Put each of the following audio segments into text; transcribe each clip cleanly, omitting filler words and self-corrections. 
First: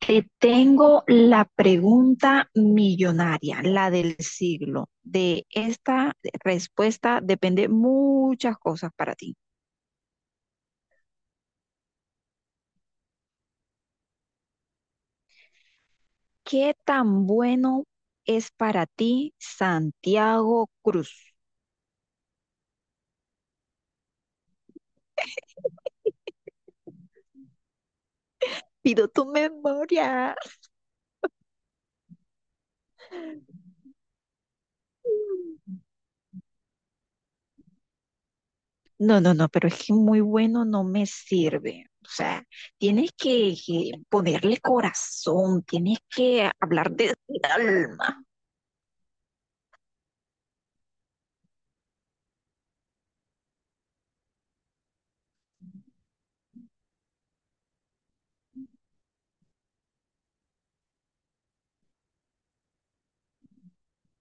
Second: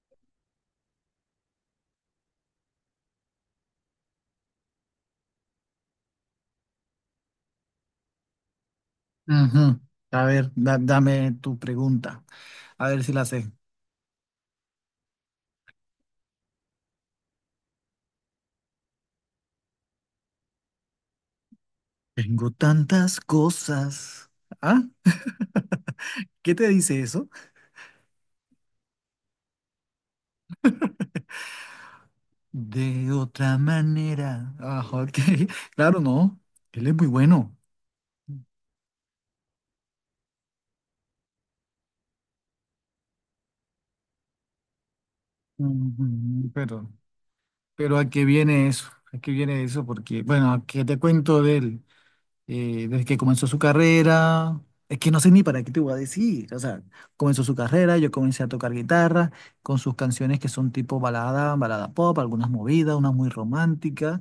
Te tengo la pregunta millonaria, la del siglo. De esta respuesta depende muchas cosas para ti. Ujú. A ver, dame tu pregunta. A ver si la sé. ¿Qué tan bueno es para ti Santiago Cruz? Tengo tantas cosas. ¿Ah? ¿Qué te dice eso? Pido tu memoria. De otra manera. Ah, ok. Claro, no. Él es muy bueno. No, no, no, pero es que muy bueno no me sirve. O sea, tienes que ponerle corazón, tienes que Ujú. hablar Pero, de pero ¿a alma. qué viene eso? ¿A qué viene eso? Porque, bueno, ¿a qué te cuento de él? Desde que comenzó su carrera. Es que no sé ni para qué te voy a decir. O sea, comenzó su carrera, yo comencé a tocar guitarra con sus canciones que son tipo balada, balada pop, algunas movidas, unas muy románticas.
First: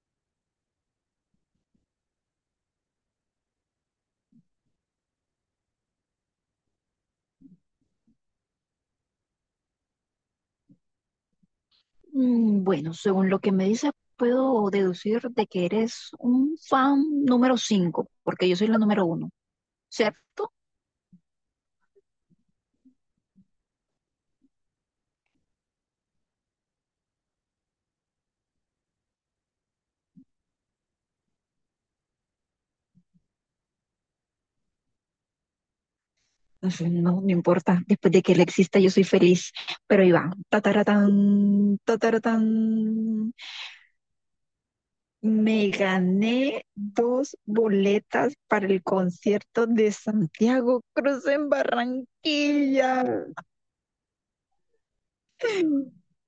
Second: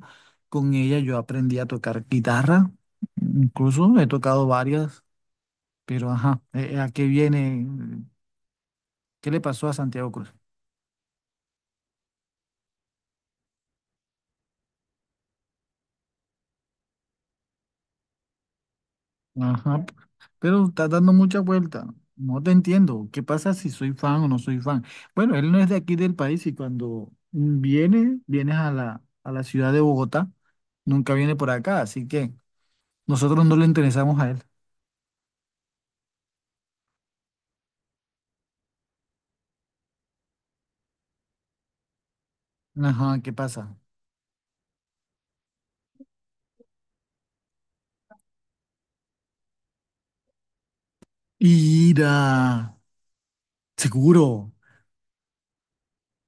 Con ella yo aprendí a tocar guitarra, incluso he tocado varias, pero ajá, ¿a qué viene? ¿Qué le pasó a Santiago Cruz? Bueno, según lo que me dices, puedo deducir de que eres un fan número 5 porque yo soy la número uno, Ajá, ¿cierto? pero estás dando mucha vuelta. No te entiendo. ¿Qué pasa si soy fan o no soy fan? Bueno, él no es de aquí del país y cuando vienes a la ciudad de Bogotá, nunca viene por acá, así que nosotros no le interesamos a él. Entonces, no, me importa, después de que él exista yo soy feliz, pero ahí va, tataratán, Ajá, tataratán. ¿qué pasa? Me gané dos boletas para el concierto de Santiago Cruz en Ira, Barranquilla. seguro.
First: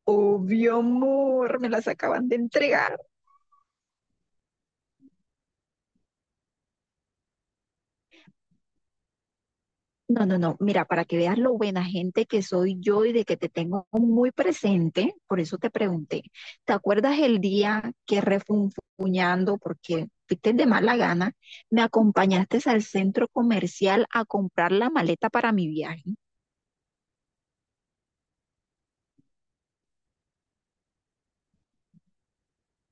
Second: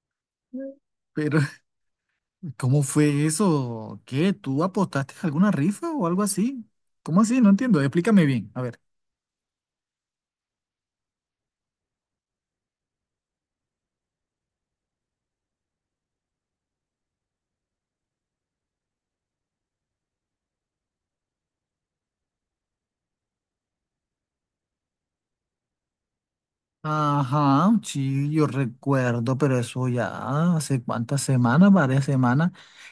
Obvio, Pero, amor, me las acaban de ¿cómo entregar. fue eso? ¿Qué? ¿Tú apostaste a alguna rifa o algo así? ¿Cómo así? No entiendo. Explícame bien. A ver. No, no, no. Mira, para que veas lo buena gente que soy yo y de que te tengo muy presente, por eso te pregunté. ¿Te acuerdas el día que refunfuñando, porque fuiste de mala gana, me acompañaste al centro comercial a comprar la maleta para mi viaje? Ajá, sí, yo recuerdo, pero eso ya hace cuántas semanas, varias semanas.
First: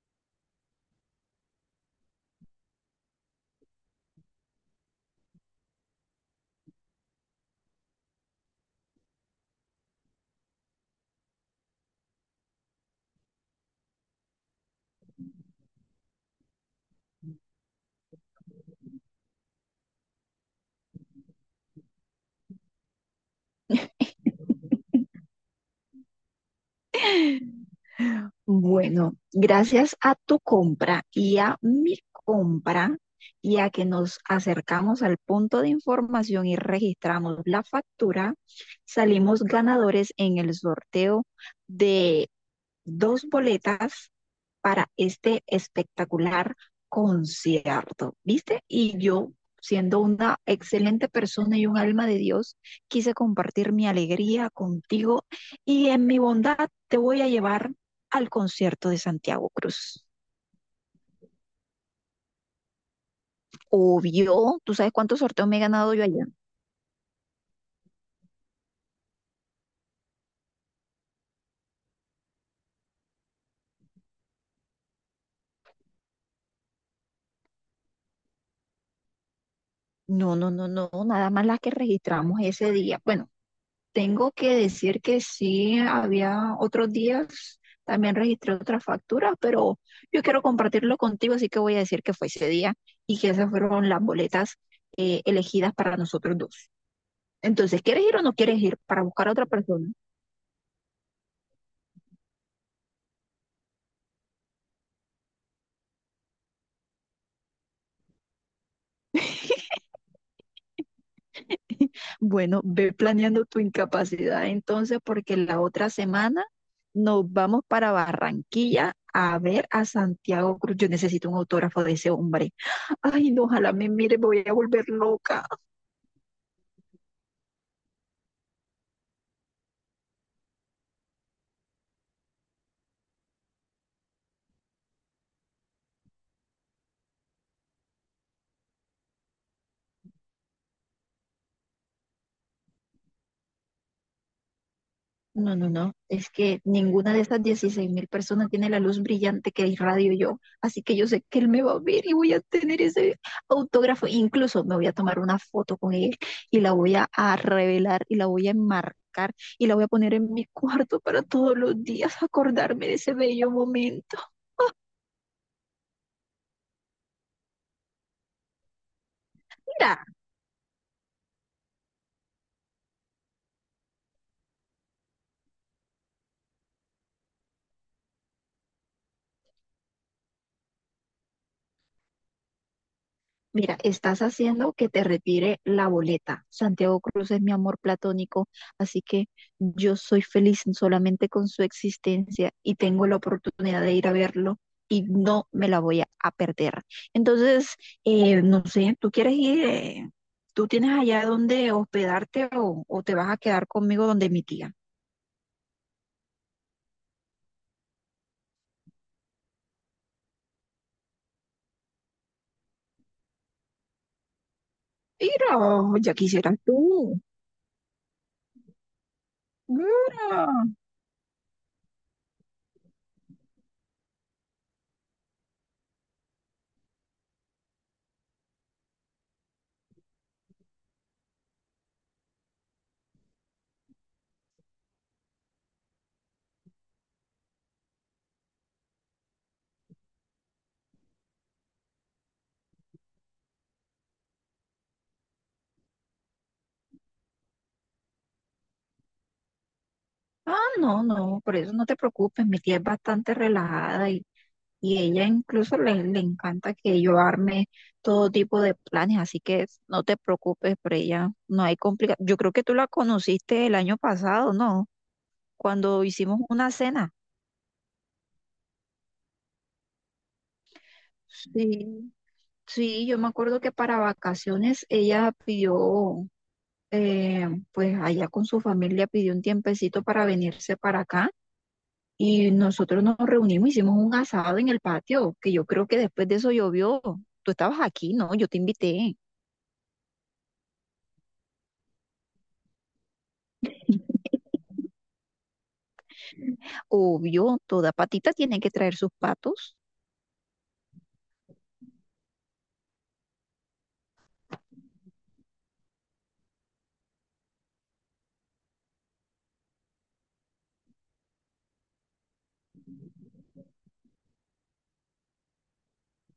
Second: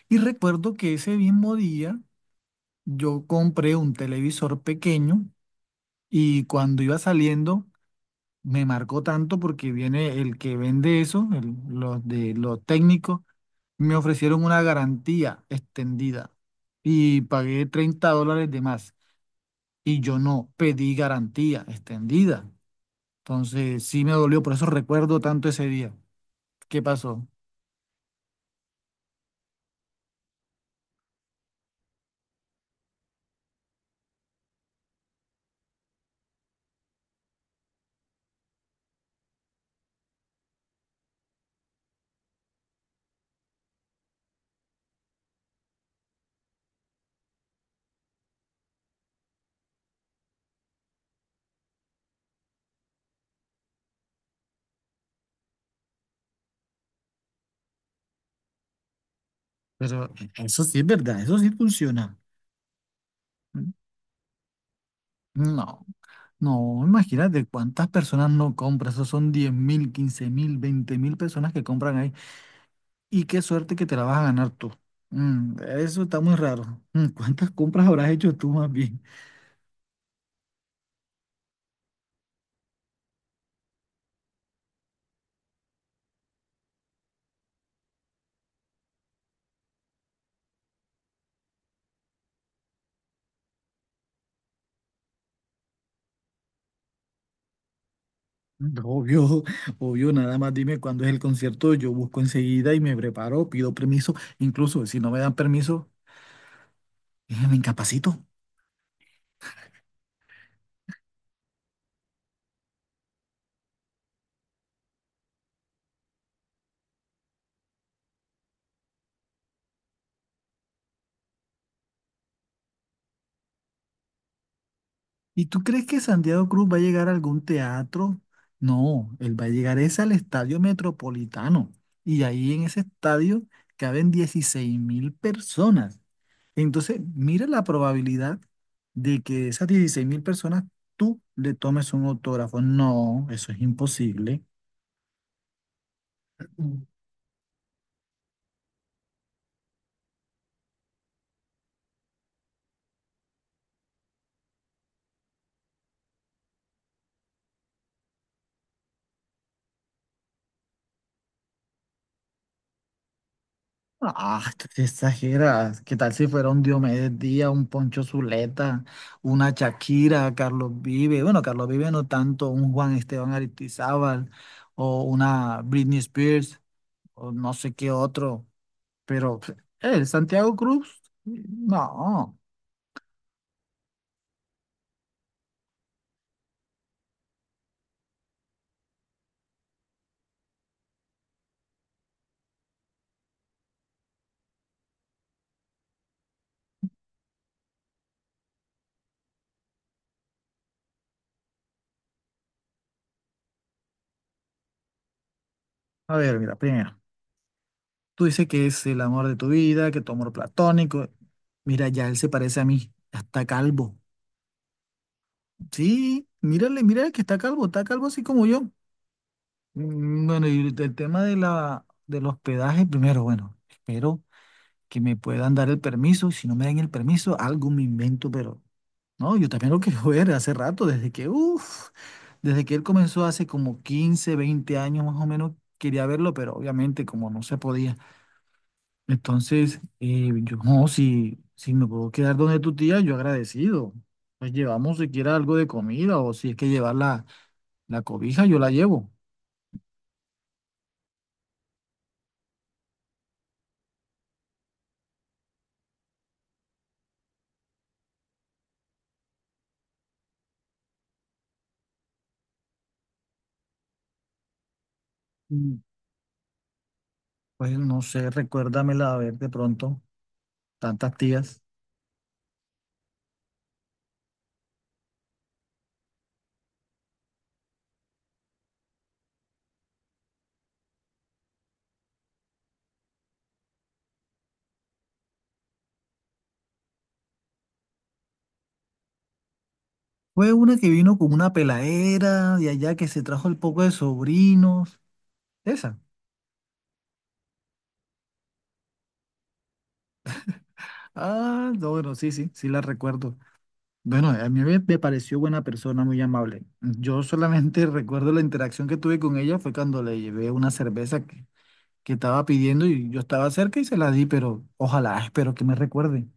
Y recuerdo que ese mismo día yo compré un televisor pequeño y cuando iba saliendo me marcó tanto porque viene el que vende eso, los de los técnicos, me ofrecieron una garantía extendida y pagué $30 de más y yo no pedí garantía extendida. Entonces sí me dolió, por eso recuerdo tanto ese día. ¿Qué pasó? Bueno, gracias a tu compra y a mi compra y a que nos acercamos al punto de información y registramos la factura, salimos ganadores en el sorteo de dos boletas para este espectacular concierto, ¿viste? Y yo, siendo una excelente persona y un alma de Dios, quise compartir mi alegría contigo y en mi bondad te voy a llevar al concierto de Santiago Cruz. Pero eso sí es verdad, eso sí funciona. Obvio, ¿tú sabes cuántos sorteos me he No, ganado yo allá? no, imagínate cuántas personas no compran, eso son 10.000, 15.000, 20.000 personas que compran ahí y qué suerte que te la vas a ganar tú. Eso está muy raro. ¿Cuántas compras habrás hecho tú más bien? No, no, no, no, nada más las que registramos ese día. Bueno, tengo que decir que sí, había otros días, también registré otras facturas, pero yo quiero compartirlo contigo, así que voy a decir que fue ese día y que esas fueron las boletas elegidas para nosotros dos. Entonces, ¿quieres ir o no quieres ir para buscar a Obvio, otra persona? obvio, nada más dime cuándo es el concierto, yo busco enseguida y me preparo, pido permiso, incluso si no me dan permiso, me incapacito. Bueno, ve planeando tu incapacidad entonces, porque la otra semana nos vamos para Barranquilla a ver a Santiago Cruz. Yo necesito un autógrafo de ese hombre. Ay, no, ojalá me mire, me voy a volver loca. ¿Y tú crees que Santiago Cruz va a llegar a algún teatro? No, él va a llegar es al Estadio Metropolitano. Y ahí en ese estadio caben 16.000 personas. Entonces, mira la probabilidad de que de esas 16.000 personas tú le tomes un autógrafo. No, eso es imposible. No, no, no. Es que ninguna de esas 16.000 personas tiene la luz brillante que irradio yo. Así que yo sé que él me va a ver y voy a tener ese autógrafo. Incluso me voy a tomar una foto con él y la voy a revelar y la voy a enmarcar y la voy a poner en mi cuarto para todos los días acordarme de ese bello momento. Ah, tú te exageras. ¿Qué tal si fuera un Diomedes Díaz, un Poncho Zuleta, una Shakira, Carlos Vive? Bueno, Carlos Vive no tanto, un Juan Esteban Aristizábal o una Britney Spears o no sé qué otro. Pero pf, el Santiago Cruz, no. Mira, estás haciendo que te retire la boleta. Santiago Cruz es mi amor platónico, así que yo soy feliz solamente con su existencia y tengo la oportunidad de ir a verlo y no me la voy a perder. Entonces, no sé, ¿tú quieres ir? ¿Tú tienes allá donde hospedarte o te vas a quedar conmigo donde mi tía? A ver, mira, primero, tú dices que es el amor de tu vida, que tu amor platónico. Mira, ya él se parece a mí, ya está calvo. Mira, ya Sí, quisieras mírale, mírale tú. que está calvo así como yo. Mira. Bueno, y ahorita el tema de del hospedaje, primero, bueno, espero que me puedan dar el permiso. Si no me dan el permiso, algo me invento, pero no, yo también lo quiero ver hace rato, desde que, uff, desde que él comenzó hace como 15 20 años más o menos, quería verlo, pero obviamente como no se podía. Entonces, yo no, si me puedo quedar donde tu tía, yo agradecido. Pues llevamos siquiera algo de comida o si es que llevar la cobija, yo la llevo. Ah, no, no, por eso no te preocupes, mi tía es bastante relajada. Y ella incluso le encanta que yo arme todo tipo de planes, así que no te preocupes por ella, no hay complicación. Yo creo que tú la conociste el año pasado, ¿no? Cuando hicimos una cena. Pues no sé, recuérdamela a ver de pronto, tantas tías. Sí, sí, yo me acuerdo que para vacaciones ella pidió, pues allá con su familia pidió un tiempecito para venirse para acá y nosotros nos reunimos, hicimos un asado en el patio, que yo creo que después de eso llovió. Tú estabas aquí, ¿no? Yo te invité. Fue una que vino con una peladera de allá que se trajo el poco de sobrinos. Esa. Obvio, toda patita tiene que traer sus patos. Ah, no, bueno, sí, sí, sí la recuerdo. Bueno, a mí me pareció buena persona, muy amable. Yo solamente recuerdo la interacción que tuve con ella fue cuando le llevé una cerveza que estaba pidiendo y yo estaba cerca y se la di, pero ojalá, espero que me recuerde.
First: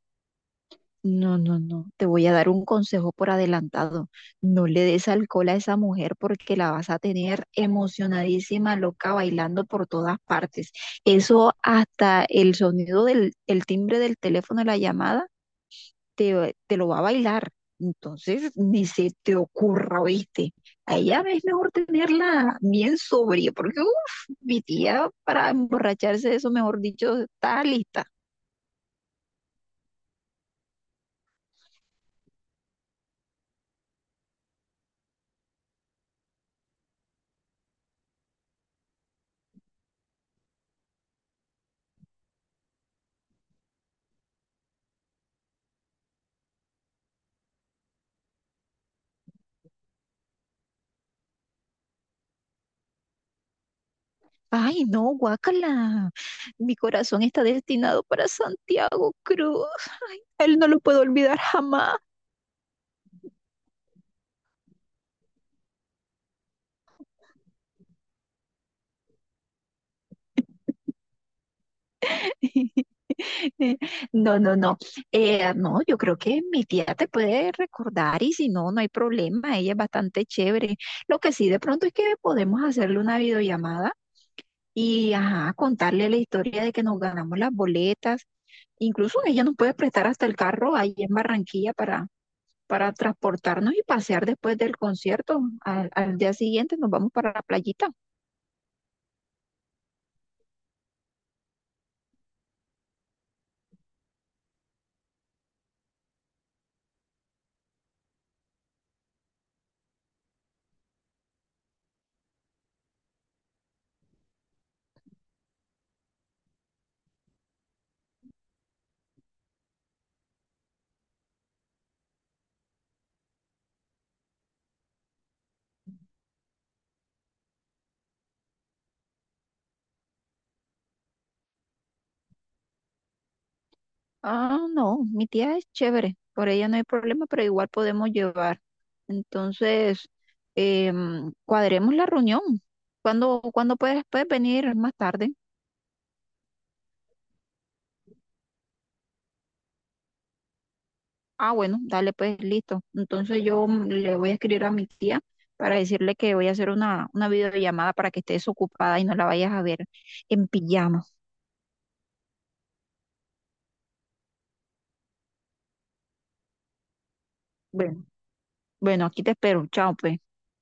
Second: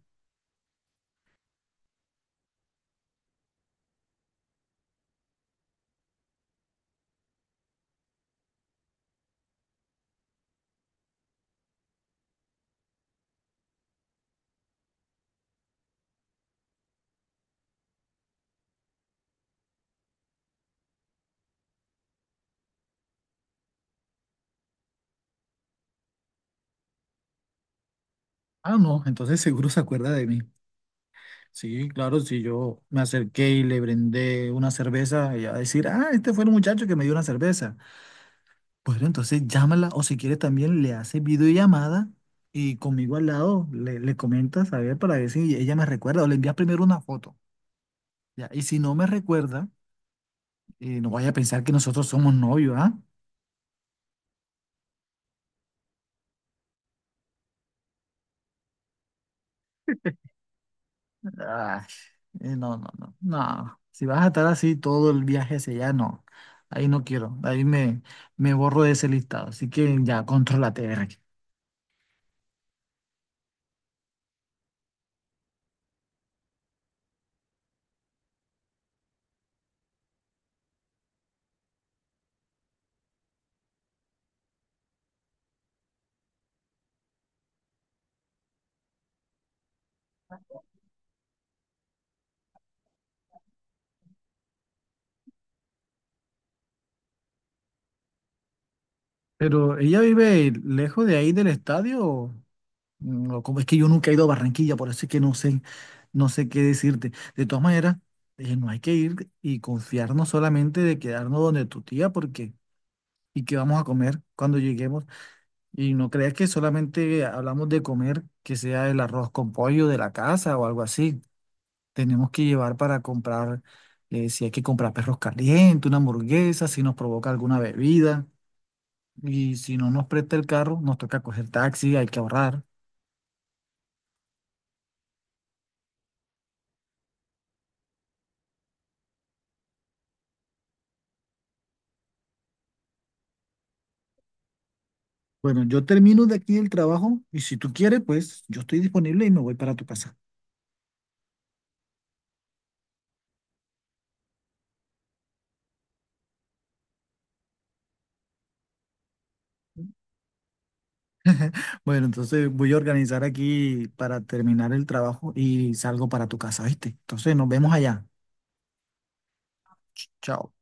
No, no, no. Te voy a dar un consejo por adelantado. No le des alcohol a esa mujer porque la vas a tener emocionadísima, loca, bailando por todas partes. Eso hasta el sonido del el timbre del teléfono, la llamada, te lo va a bailar. Entonces, ni se te ocurra, ¿viste? A ella es mejor tenerla bien sobria porque, uff, mi tía para emborracharse, eso mejor dicho, está lista. Ah, no, entonces seguro se acuerda de mí. Sí, claro, si yo me acerqué y le brindé una cerveza, ella va a decir, ah, este fue el muchacho que me dio una cerveza. Bueno, entonces llámala o si quieres también le haces videollamada y conmigo al lado le comentas, a ver, para ver si ella me recuerda o le envías primero una foto. Ya, y si no me recuerda, no vaya a pensar que nosotros somos novios, ¿ah? Ay, no, guácala. Mi corazón está destinado para Santiago Cruz. A él no lo puedo olvidar Ay, jamás. No, no, no, no. Si vas a estar así todo el viaje ese, ya no. Ahí no quiero, ahí me borro de ese listado. Así que ya, contrólate, Berry. No, no, no. No, yo creo que mi tía te puede recordar y si no, no hay problema. Ella es bastante chévere. Lo que sí, de pronto es que podemos hacerle una videollamada y ajá, contarle la historia de que nos ganamos las boletas. Incluso ella nos puede prestar hasta el carro ahí en Barranquilla para transportarnos y pasear después del concierto. Al día siguiente nos vamos para la playita. Pero ella vive lejos de ahí del estadio, o o como es que yo nunca he ido a Barranquilla, por eso es que no sé, no sé qué decirte. De todas maneras, no hay que ir y confiarnos solamente de quedarnos donde tu tía, porque y qué vamos a comer cuando lleguemos. Y no creas que solamente hablamos de comer, que sea el arroz con pollo de la casa o algo así. Tenemos que llevar para comprar, si hay que comprar perros calientes, una hamburguesa, si nos provoca alguna bebida. Y si no nos presta el carro, nos toca coger taxi, hay que ahorrar. Ah, no, mi tía es chévere, por ella no hay problema, pero igual podemos llevar. Entonces, cuadremos la reunión. ¿¿Cuándo puedes venir más tarde? Bueno, yo termino de aquí el trabajo y si tú quieres, pues yo estoy disponible y me voy para tu casa. Ah, bueno, dale, pues listo. Entonces yo le voy a escribir a mi tía para decirle que voy a hacer una videollamada para que estés ocupada y no la vayas a ver en pijama. Bueno, entonces voy a organizar aquí para terminar el trabajo y salgo para tu casa, ¿viste? Entonces nos vemos Bueno, allá. bueno, aquí te espero. Chao, pues. Chao.